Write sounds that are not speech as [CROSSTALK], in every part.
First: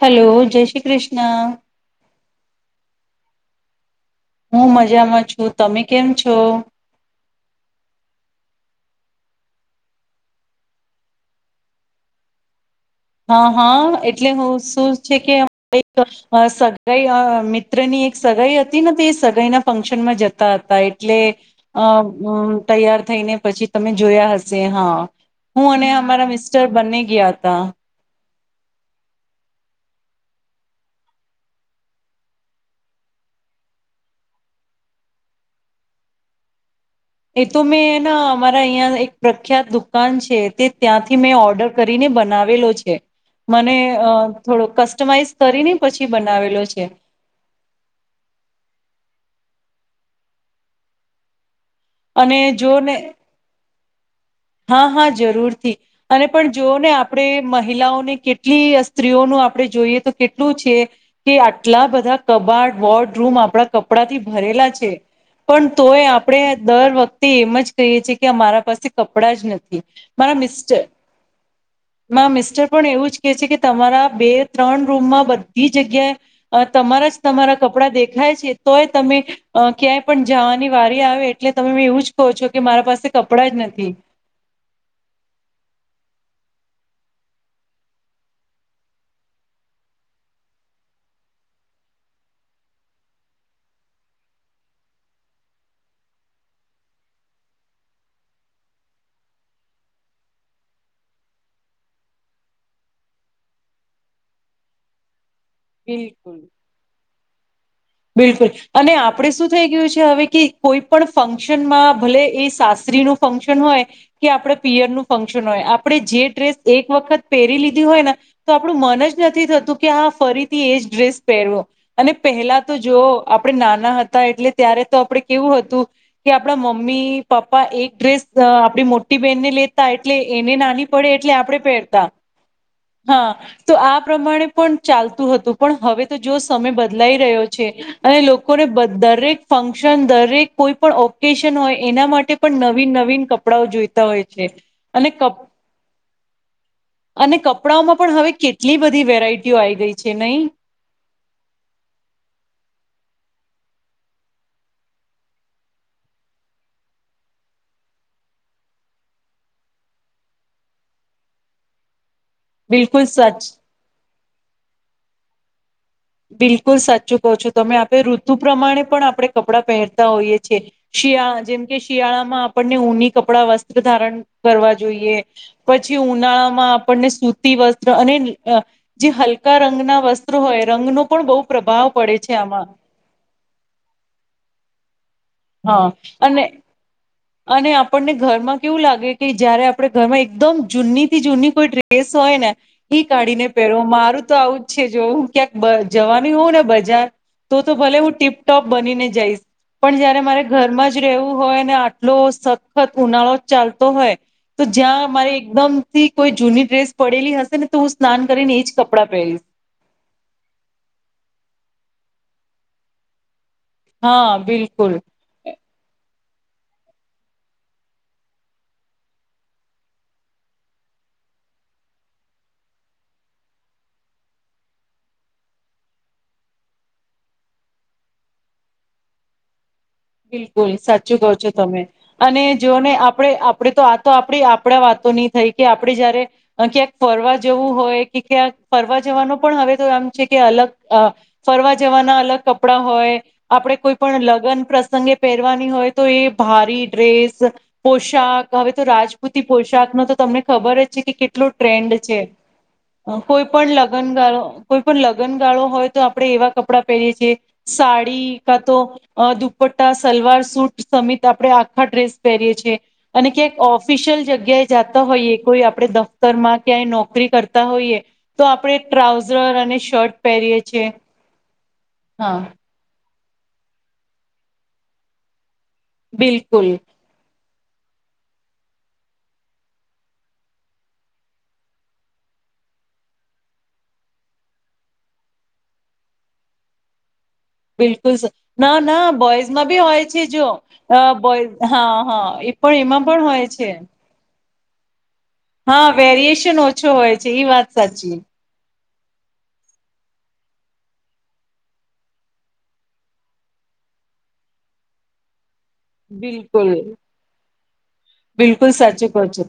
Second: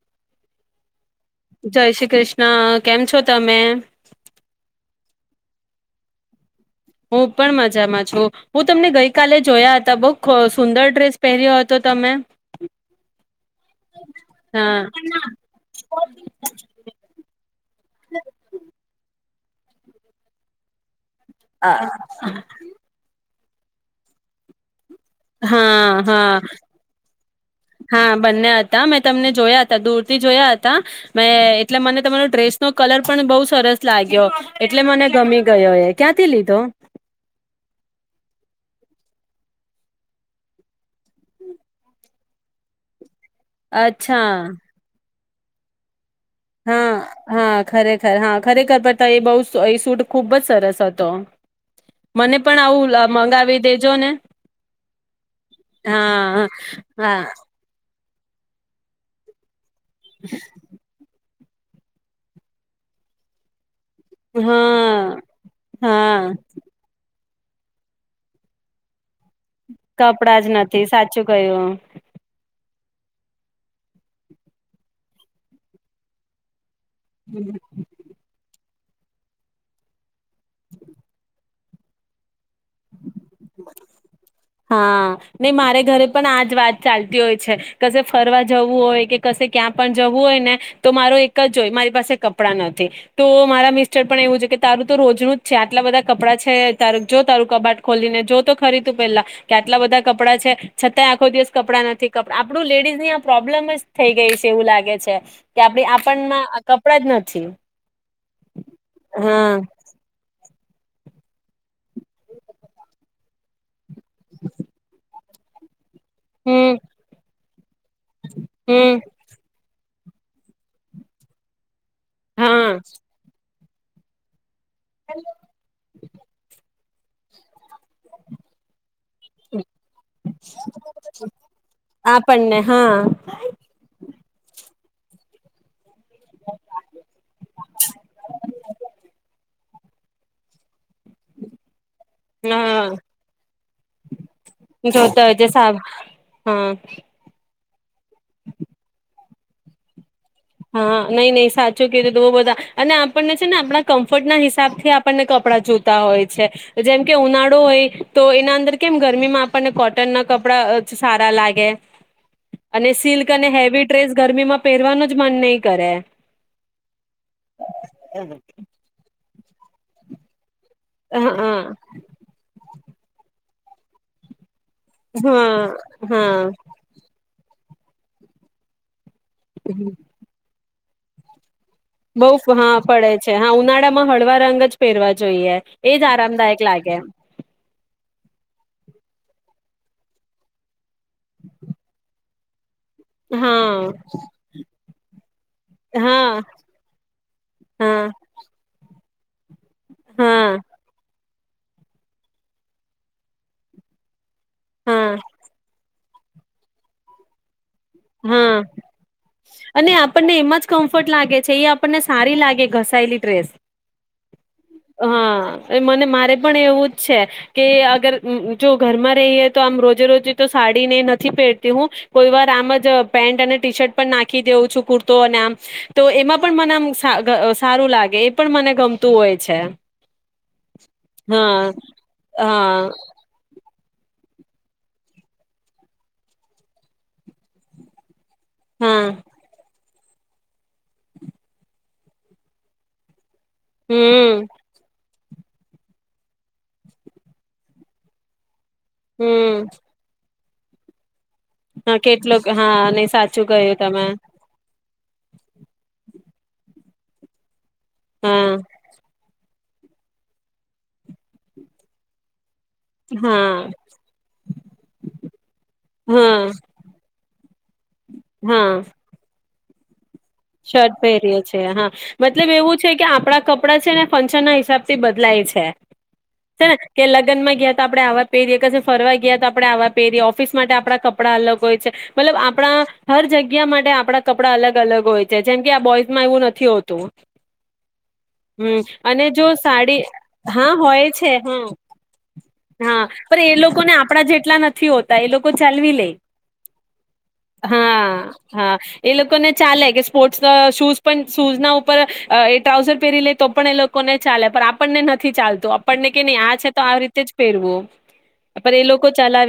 Hello જય શ્રી ક્રિષ્ જય શ્રી કૃષ્ણ. કેમ છો તમે? હું મજામાં છું. તમે કેમ છો? હું પણ મજામાં છું હું તમને ગઈ કાલે જોયા હતા બો ખ સુંદર ડ્રેસ પહેર્યો હતો તમે. હા હા એટલે હું હા શું છે કે એક સગાઈ મિત્રની એક સગાઈ હતી ને તે સગાઈના ફંક્શન માં જતા હતા એ ટલે અ તૈયાર થઈને. પછી તમે જોયા હશે હા. હું અને હા અમારા હા મિસ્ટર બને ગયા હતા. હા બંને હતા મેં તમને જોયા હતા દૂર થી જોયા હતા મેં, એટલે મને તમારો ડ્રેસ નો કલર પણ બઉ સરસ લાગ્યો એટલે મને ગમી ગયો એ, ક્યાંથી લીધો? એ તો મેં એના અમારા અહીયા એક પ્રખ્યાત દુકાન છે તે ત્યાંથી મેં ઓર્ડર કરીને બનાવેલો છે. મને અહ અચ્છા થોડો કસ્ટમાઈઝ કરી ને પછી બનાવેલો છે હા, હા ખરેખર હા ખરેખર પણ એ તો બહું [UNINTELLIGIBLE] સૂટ ખૂબ જ સરસ હતો. મને અને પણ જો આવું ને લ મંગાવી દેજો ને. હા, હા જરૂરથી, અને હા પણ જોઓ ને હા આપણે મહિલાઓને કેટલી સ્ત્રીઓનું આ આપડે જોઈએ તો કેટલું છે કે આટલા બધા કબાડ, વોર્ડ રૂમ આપડા કપ કપડાથી ભરેલા છે હા પણ તોય હા આપણે દર વખ તે એમ જ કહીએ છે કે અમારા પાસે કપડાં જ નથી. મારા કપડા જ નથી સાચું કયું. મિસ્ટર-મારા મિસ્ટર પણ એવું જ કે છે કે તમારા બે ત્રણ રૂમમાં બધી જગ્યાએ અહ તમારા જ તમારા કપડાં દેખાય છે. તોય તમે, ક્યાંય પણ જવાની વારી આવે એટલે તમે એવું જ કહો છો કે મારા પાસે કપડા જ નથી. હા, ને મારે ઘરે પણ આજ વાત ચાલતી હોય છે, કસે ફરવા જવું હોય કે ક ક્યાં પણ જવું હોય ને, તો મારો એક જ હોય મારી પાસે કપડાં નથી તો મારા મિસ્ટર પણ એવું છે કે તારું તો રોજનું જ છે આટલા બધા કપડાં છે તું જો તારું કબાટ ખોલીને જો તો ખરી તું પેલા. કે આટલા બધા કપડાં છે, છતાંય આખો દિવસ કપડાં નથી કપડા આપડું લેડીઝ ની આ પ્રોબ્લેમ જ થઈ ગઈ છે એવું લાગે છે. કે આપણે બિલકુલ આપણના કપડા જ નથી. થી. બિલકુલ, અને આપડે શું થઈ ગયું છે હવે કે કોઈ પણ ફંક્શનમાં ભલે એ સાસરી નું ફંક્શન હોય. કે આપણે પીયરનું. ફાક્શન હોય આપ આપણે જે ડ્રેસ હમ એક વખત પેરી લી હોયને, તો આપણું હમ મન જ નથી થતું કે હ ફરીથી એ જ ડ્રેસ પહેરુ, અને હા. તો જો આપ આપણે નાના હતા એટલે ત્યારે તો આપડે કેવું હતું કે આપડા મમ મમ્મી પપ્પા એક ડ્રેસ આપડી મો મોટી બેહેનને લેતા એટલે એને નાની પડે એટલે આપણેે પહેરતા, હા તો આ પ્રમાણે પણ ચાલતું હતું પણ હવે તો જો સમય બદલાઈ રહ્યો છે, અને લોકોને બ દરેક ફંક્શન, દરેક કોઈ પણ ઓકેશન હોય એના માટે પણ હા નવીન-નવીન કપડાઓ જોઈતા હોય છે. અને જોતા હોય છે સાબ હા કપ-અને કપ કપડાઓમાં પણ હવે કેટલી બધી વેરાયટીઓ આવી ગઈ છે નહી? હા, નહીં, નહી સાચું કીધું તું [UNINTELLIGIBLE] બધા અને આપણને છે ને આપણા કમ્ફર્ટના હિસાબથી આપણને કપડાં જોતા હોય છે. જેમ કે ઉનાળો હોય તો એના અંદર કેમ ગરમીમાં આપણને કોટન ના કપડા સારા લાગે. અને બિલકુલ સિલ્ક અને સચ હેવી ડ્રેસ ગરમીમાં પહેરવાનો જ મન નહી. કરે બિલકુલ સાચું કહો છો તમે આપણેે ઋતુ પ્રમાણે પણ આપડે કપડાં પહેરતા હોઈએ છે. શિયાળ હા જેમકે શિયાળામાં આપણ ને ઊની કપડાં વસ્ત ધારણ કરવા જોઈએ. પછી હા હા ઉનાળા માં આપણને સૂતી વસ અને [UNINTELLIGIBLE] જે હલકા રંગના વસ્ત્રો હોય રંગનો પણ બહુ પ્રભાવ પડે બહુ છે ફ આમાં હા, પડે છે. હા ઉનાળામાં હળવા રંગ જ પેરવા જોઈએ. હા એજ અને આરામદાયક લાગે. અને આપણને ઘરમાં કેવું લાગે, કે જયારે આપળા ઘરમાં એકદમ જૂનીથી જૂની કોઈ ડ્રેસ હોય ને એ કાઢીને હા પહેરૂ. મારું તો આવું જ છે. જો હું ક્યાંક બ હા જવાની હોઉં ને બજાર, તો તો ભલે હા હું ટીપ-ટોપ બનીને જઈશ પણ જયારે મારે હા ઘરમાં જ રહેવું હોય ને આ ટલો સખત ઉનાળો ચાલતો હોય તો જ્યાં હા મારે એકદમ થી કોઈ જૂની ડ્રેસ પડેલી હશે ને તો હું સ્નાન કરીને હા, એજ કપડાં પહેરીશ અને આપણને એમાં જ કમ્ફર્ટ લાગે છે. એ આપ આપણને સારી લાગે ઘસાયેલી ડ્રેસ. હા બિલકુલ. અરે મને મારે પણ એવું જ છે. કે અગર અમ્મ અમ્મ જો ઘરમાં રહીએ તો આમ રોજે રોજે તો સાડીને નથી પહેરતી હું કોઈ વાર આમ જ જ પેન્ટ અને ટી શર્ટ પણ નાખી દેવું છું કુર્તો અને આમ. તો એમાં પણ મને આમ સાગ સારું લાગે એ પણ મને ગમતું હોય છે. બિલકુલ સાચું કહો છો. હા તમે અને હા જોને આપડે આપ પેડ તો આ તો આપડી આપડા વાતોની થઈ કે આપડે જયારે અહ ક્યાંક ફરવા જવું હોય કે ક્યાંક ફરવા હા જવાનું પણ હવે તો એમ છે કે અલગ અહ ફરવા જવાના અલગ કપડા હોય આપડે કોઈ પણ હમ લગન પ્રસ સંગે પહેરવાની હોય તો એ ભારી ડ્રેસ પોશાક તો હવે તો રાજપૂતિ હમ પોશાક નો તો તમને ખબર જે છે કે કેટ લો ટ્રેન્ડ હા છે. કેટલોક હા નહી અહ કોઈ સાચું પણ કહ્યું તમે લગનગાળો કોઈ પણ લગ્નગાળો હોય તો આપડે એવા કપડાં પહેરીએ છીએ. સાડી હા કા તો અ દુ દુપટા સલવાર સુૂટ સમિત આપણે આખા ડ્રેસ પહેરીએ છીએ. અને હા ક્યાંક ઓફિશિયલ જગ્યાએ જાતા હોઈએ કોઈ, આપણે હા દફતરમાં ક્યાંય નોકરી કરતા હોઈએ, તો હા આપણે ટ્રાઉઝર અને શર્ટ પહેરીએ છીએ શર્ટ પહેરીએ છીએ, હા મતલબ એવું છે. કે આપ આપણા કપડાં છે ને ફંક્શન ના હિસાબ થી બદલાય છે. બિલકુલ [INAUDIBLE] કે લગનમાં ગયા તો આપણે આવા પહેરીએ, ફરવા ગયા તો આપણે આવા પહેરીએ, ઓફિસ માટે આપણા કપડાં અલગ હોય છે. મતલબ આપણા હર જગ્યા માટે આપણા કપડા અલગ અલગ હોય છે. જે જેમ કે આ બોઇઝમાં એવું નથી હોતું. બિલકુલ ના હમ ના અને જો બોઈઝમાં ભી સાડી હોય છે, જો હા હોય છે બોઝ હા હા એ પણ હા એમાં પણ હોય એ છે. લોકોને આપણા જેટલા નથી હોત. હા વેરિએશન ઓછો હોય છે, ઇ વાત સાચી હા હા એ લોકો ને ચાલે કે, સ્પોર્ટ્સ શૂઝ પણ શૂઝ ના ઉપર એ ટ્રાઉઝર પહેરી લે તો પણ એ લોકોને ચાલે પણ આપણને નથી ચાલતા. તો આપણને કે નહી આ છે, બિલકુલ તો આ રીતે જ ફેરવો બિલકુલ સાચું કહુ છુ,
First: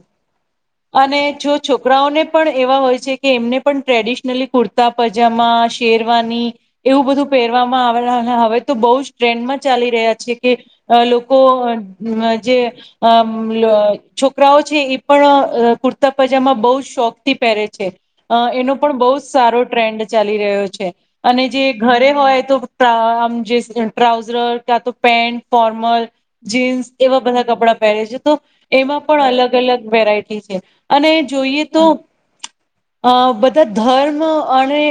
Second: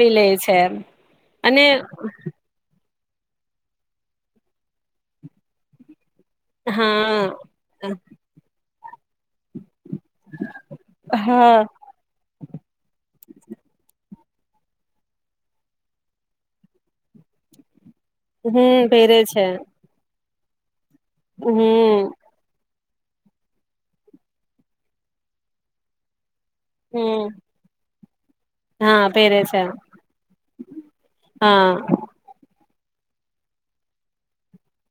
અને જો છોકરાઓને પણ એવા હોય. જેકે એમને પણ ટ્રેડિશનલી કુર્તા, પજામા, શેર રવાની, એવું બધું હા પહેરવામાં આવે હવે તો બહુ જ ટ્રેન્ડમાં ચાલી રહ્યા છે કે, લોકો હા જે અ છોકરાઓ છે એ પણ કુર્તા, પજામા બહુ શોખ થી પહેરે છે. અ એનો હમ પણ બહુ પહેરે જ છે સારો ટ્રેન્ડ છે. ચાલી રહ્યો છે. અને જે હમ ઘરે હોય તો, જે ટ્રાઉઝર કા તો પેન્ટ, ફોર્મલ જીન્સ એવા હમ બધા કપડાં પહેરે છે. તો એમાં હા પણ પહેરે અલગ છે અલગ વેરાયટી છે, અને જોઈએ તો હા અ બધા ધર્મ અને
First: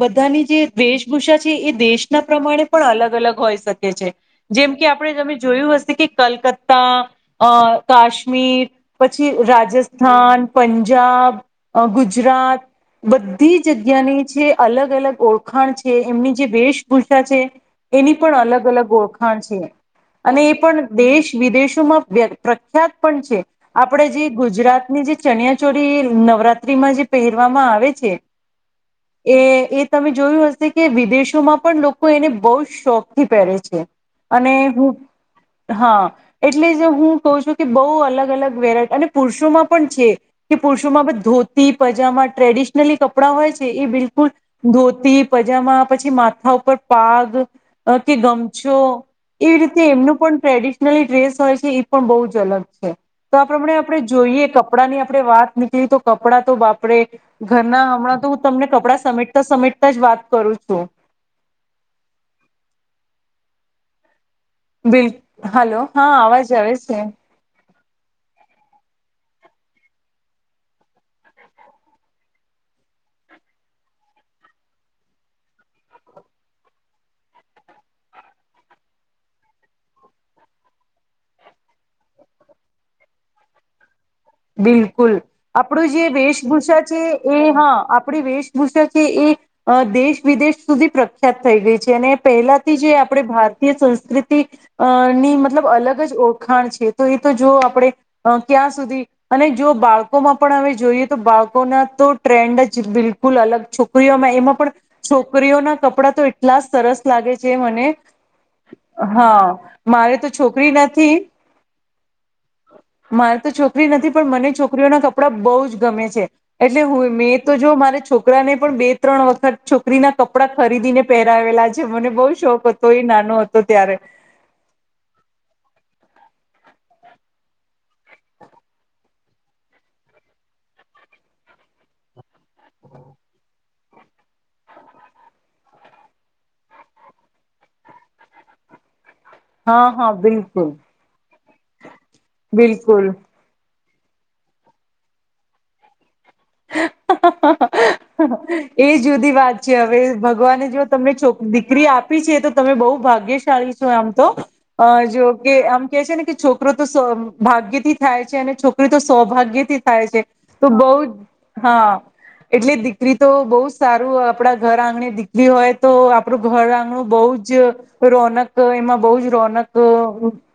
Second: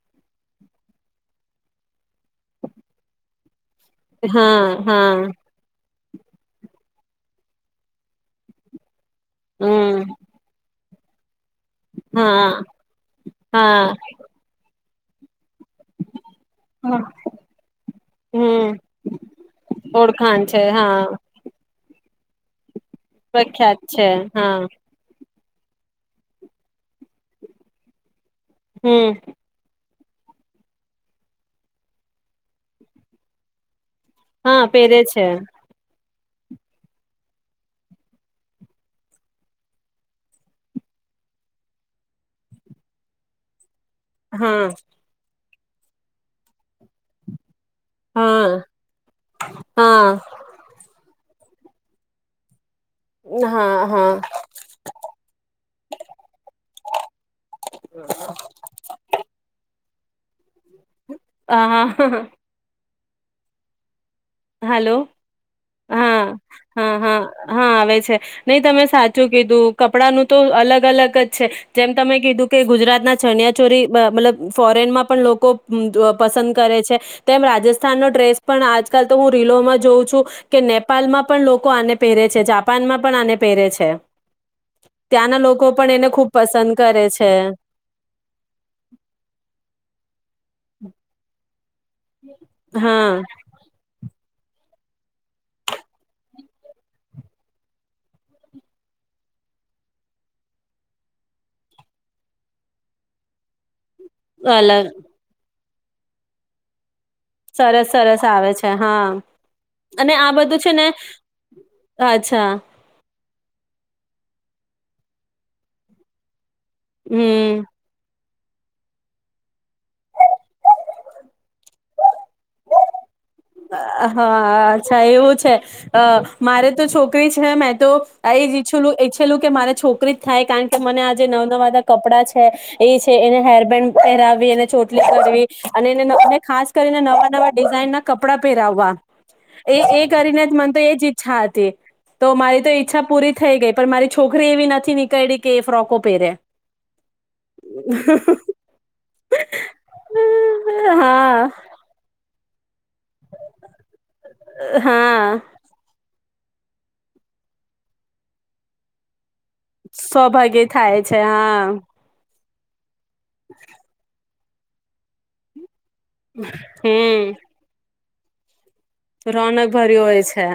બધાની જે વેશભૂષા છે, એ દેશના પ્રમાણે પણ અલગ અલગ હોય શકે. હા જેમ કે આપણે હા તમે જોયું હશે કે કલકત્તા, અ કાશ્મીર, પછી હમ રાજસ્થાન, પંન જાબ અ હા ગુજરાત બધી હા જગ્યાની છે અલગ એલે કો. ઓળખાણ છે. એમની જે વેશભૂષા છે એની પણ અલગ હમ અલગ ઓળખાણ છે. અને ઓળખાણ એ છે પણ હા દેશ વિદેશોમાં બે. યાત પણ છે. પ્રખ્યાત છે આપણેે જે હા ગુજરાતની જે ચણિયા ચોરી નવરાત્રીમાં જે પહેરવામાં આવે છે હમ એ એ તમે જોયું હશે કે વિદેશોમાં પણ લોકો એને બહુ શોખથી પહેરે છે. અને હા હું પહેરે છે હા. એટલે જ હું કઉ છું કે બહુ અલગ-અલગ વેરાયટી અને પુરુષોમાં પણ છે કે પુરુષોમાં ધોતી પજામા ટ્રેડિશનલી કપડાં હોય છે એ બિલકુલ હા ધોતી પજામા પછી માથા ઉપર પાગ કે હા ગમછો એવી રીતે એમનું હા પણ ટ્રેડિશનલી ડ્રેસ હોય એ પણ બહુ જ અલગ તો આ પ્રમાણે હા આપણે જોઈએ કપડા ની આપણે વાત નીકળી તો કપડાં તો બાપરે ઘરના હમણાં તો હુ તમને કપડા સમેટતા સમેટ જ વાત કરું છું. હા. હા. હ બિલ. હલો હા અવાજ આવે હા છે. હા હા આવે છે નહી તમે સાચું કીધું કપડાનું હતો અલગ અલગ જ છે જેમ તમે કીધું કે ગુજરાત ના ચણિયા ચોરી મતલબ ફોરેનમાં પણ લોકો પસંદ કરે છે તેમ રાજસ્થાનનો ડ્રેસ પણ આજ આ કલ તો હું રીલોમાં જોઉં છું કે નેપાલમાં પણ લોકો આને પહેરે છે. જાપાનમાં પણ આને પહેરે છે. બિલકુલ ત્યાંના લોકો આપડો પણ જે એને ખૂબ પસંદ વેશભૂષા છે કરે એ હા આપણી વેશભૂષા છે એ અ દેશ વિદેશ સુઘી પ્રખ્યાત થઈ ગઈ છે. જેને પહેલાથી જે હા આપણે ભારતીય સંસ્કૃતિ કે અ ની મતલબ અલગ જ ઓળખાણ છે. તો એ તો જો આપણે ક્યાં સુધી અને જો બાળકોમાં પણ હવે જોઈએ તો બાળકોના તો ટ્રેન્ડ જ બિલકુલ અલગ છો છોકરીઓમાં એમાં પણ અલગ છોકરીઓના કપડાં તો એટલા સરસ લાગે છે સરસ મને સરસ આવે છે હા અને મારે તો આ બધું છોકરી છે ને નથી અચ્છા મારે તો છો છોકરી નથી પણ મને છોકરીઓના કપડા બહુ જ ગમે છે એટલે હું મેં તો હમ જો મારે છોરી કરાને પણ બે ત્રણ વખત છોકરીના કપડાં ખરીદીને પહેરાવેલા છે મને બહુ શોખ હતો એ ના આહ હા અચ્છા એવું છે અહ મારે તો છોકરી છે, મેં તો આ એજ ઈચ્છુંલું ઈચ્છેલું કે મારે છોકરી જ થાય કારણ કે મને આ જે નવા નવા કપડાં છે એ છે એને હેરબેન્ડ પહેરાવી, એને ચોટલી કરવી અને એને નવ ખાસ કરીને નવા નવા ડિઝાઇન ના કપડા પહેરાવવા. એ હા એ હા કરીને જ મને બિલકુલ તો એ જ ઈચ્છા તે. તો મારી તો ઈચ્છા બિલકુલ પૂરી થઈ ગઈ. પણ મારી છોકરી એવી નથી નીકયળી કે એ ફ્રોકો પહેરે. એ જુદી વાત છે અવે ભગવાને જો તમને છો હા દીકરી આપી છે તો તમે બઉ ભાગ્યશાળી છો આમ તો અ હા જો કે આમ કે છે ને કે છોકરો તો સૌ ભાગ્યથી થાય છે, અને છોકરી તો સૌભા સૌ ભાગે થાય છે, હાં. હાં. એટલે દિ દીકરી તો બઉ સારું આપડા ઘર આંગણે દીકરી હોય તો આપણું ઘર આંગણું બહુ હમ જ રોનક એમાં બહુ જ રોનક ઘર્યું હોય છે,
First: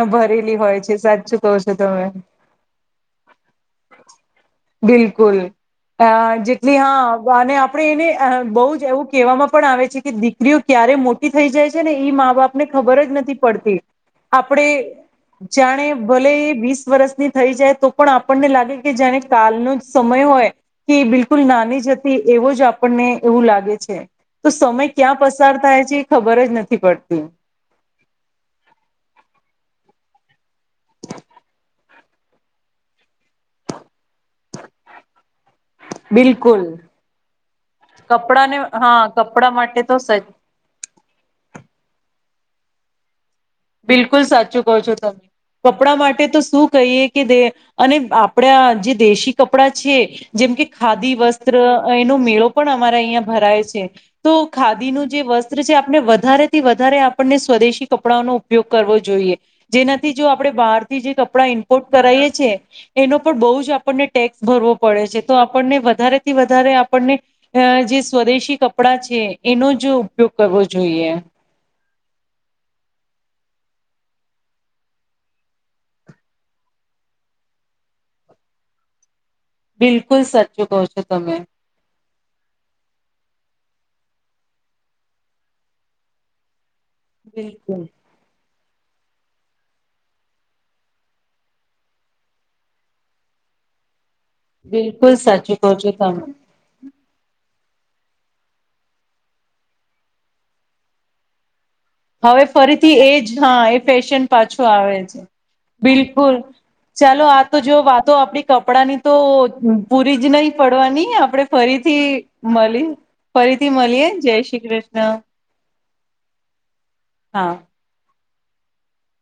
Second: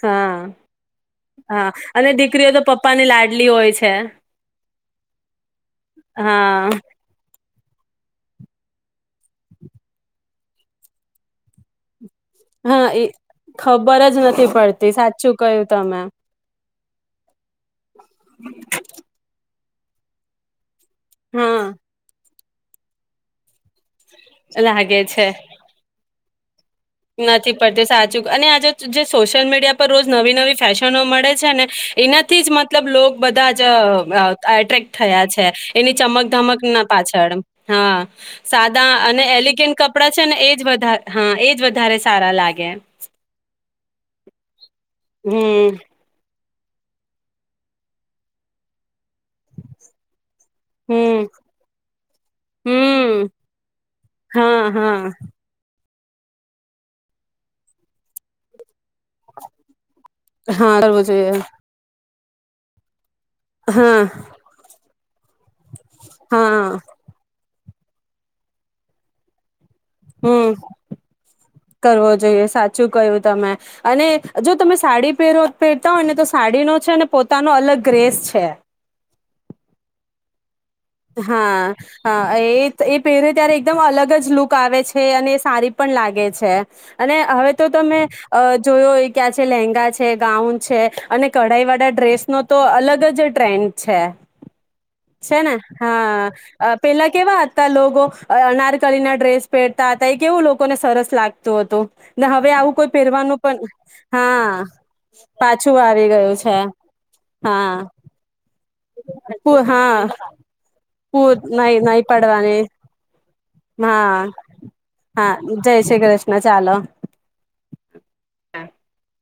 હાં ભરેલી હોય છે સાચું કહો હાં છો અને તમે દીકરીઓ તો પપ્પાની લાડલી હોય છે. હમ્મ, હાં હા જેટલી હાં. અને આપણે એને અ બઉ જ એવું કહેવામાં પણ આવે છે કે દીકરીઓ ક્યારે મોટી થઈ જાય છે ને ઈ મા તો આપને હા ખબર એ જ નથી પડતી ખબર જ નથી આપણે પડતી સાચું કહ્યું જાણે તમે ભલે એ વીસ વરસની થઈ જાય તો પણ આપણને લાગે કે જેને કાલનો જ સમય હોય. કે બિલકુલ હા નાની જ હતી. એવો જ આપણને એવું લાગે છે. તો સમય લાગે ક્યાં છે પસાર થાય છે. ખબર જ ન નથી પડતી સાચું અને આજે જે સોશિયલ મીડિયા પર રોજ નવી-નવી ફેશનો મળે છે ને એનાથી જ મતલબ લોક બધા જ એટ્રેક્ટ થયા છે એની ચમક ધમક બિલકુલ ના પાછળ હા કપડાને સાદા હા અને કપડા એલેગેન્ટ માટે તો કપડાં છે સચ ને એજ વધા હા એજ વધા સારા લાગે. બિલકુલ સાચુ કો છો તમે હમ કપડા માટે તો શું કહીએ કે દે અને આપડે અ જે દેશી કપડાં છે જેમ કે ખાદી હમ વસ્ત્ર એનો મેળો પણ અમારા અહિયાં હમ ભરાય છે. તો હા હા ખાદીનું જે વસ્ત્ર છે વધારે થી વધારે આપણને સ્વદેશી કપડાઓનુ ઉપયોગ કરવો જોઈએ જેના થી જો આપડણે હા બહારથી કરવો જે જોઈએ કપડાં ઇમ્પોર્ટ કરાયે છે. એનો પણ બઉુ જ હા આપણને ટેક્સ ભરવો પડે છે તો આપણને વધારેથી હા વધારે આપણને હ જે સ્વદેશી કપડાં છે એનો જ ઉપયોગ હમ કરવો જોઈએ. કરવો જોઈએ સાચું કયું તમે અને જો તમે સાડી પેરો પહેરતા હોય ને તો સાડીનો છે અને પોતાનો અલગ ગ્રેશ છે. બિલકુલ સત હા હા એ એ પેરે ત્યારે એકદમ અલગ જ લુક આવે છે અને સારી પણ લાગે છે. અને હવે તો બિલકુલ તમે અ જોયૂ ઓય કે છે લેંગા છે, ગાઉન છે. અને કઢાઈ વાળા ડ્રેસ નો તો અલગ જ ટ્રેન્ડ છે. બિલકુલ છે ને સાચી ક હા અ પેલા કેવા હતા લોકો અનારકલી ના ડ્રેસ પહેરતા હતા એ કેવું લોકોને સરસ લાગતું હતું. ને હવે આવું કોઈ ફરીથી એ પહેરવાનું જ પણ હા એ ફેશન હા પાછો આવે છે પાછું આવી બિલકુલ ગયું છે ચાલો આ તો જો હા વાતો આપડી કપડાં ની તો પુ હા પૂરી જ નહી પડવાની પૂર આપણે નહી નહી ફરીથી પડવાની મળી ફરીથી મળીએે હા જય શ્રી કૃષ્ણ. હા જય શ્રી કૃષ્ણ ચાલો. હા. [INAUDIBLE]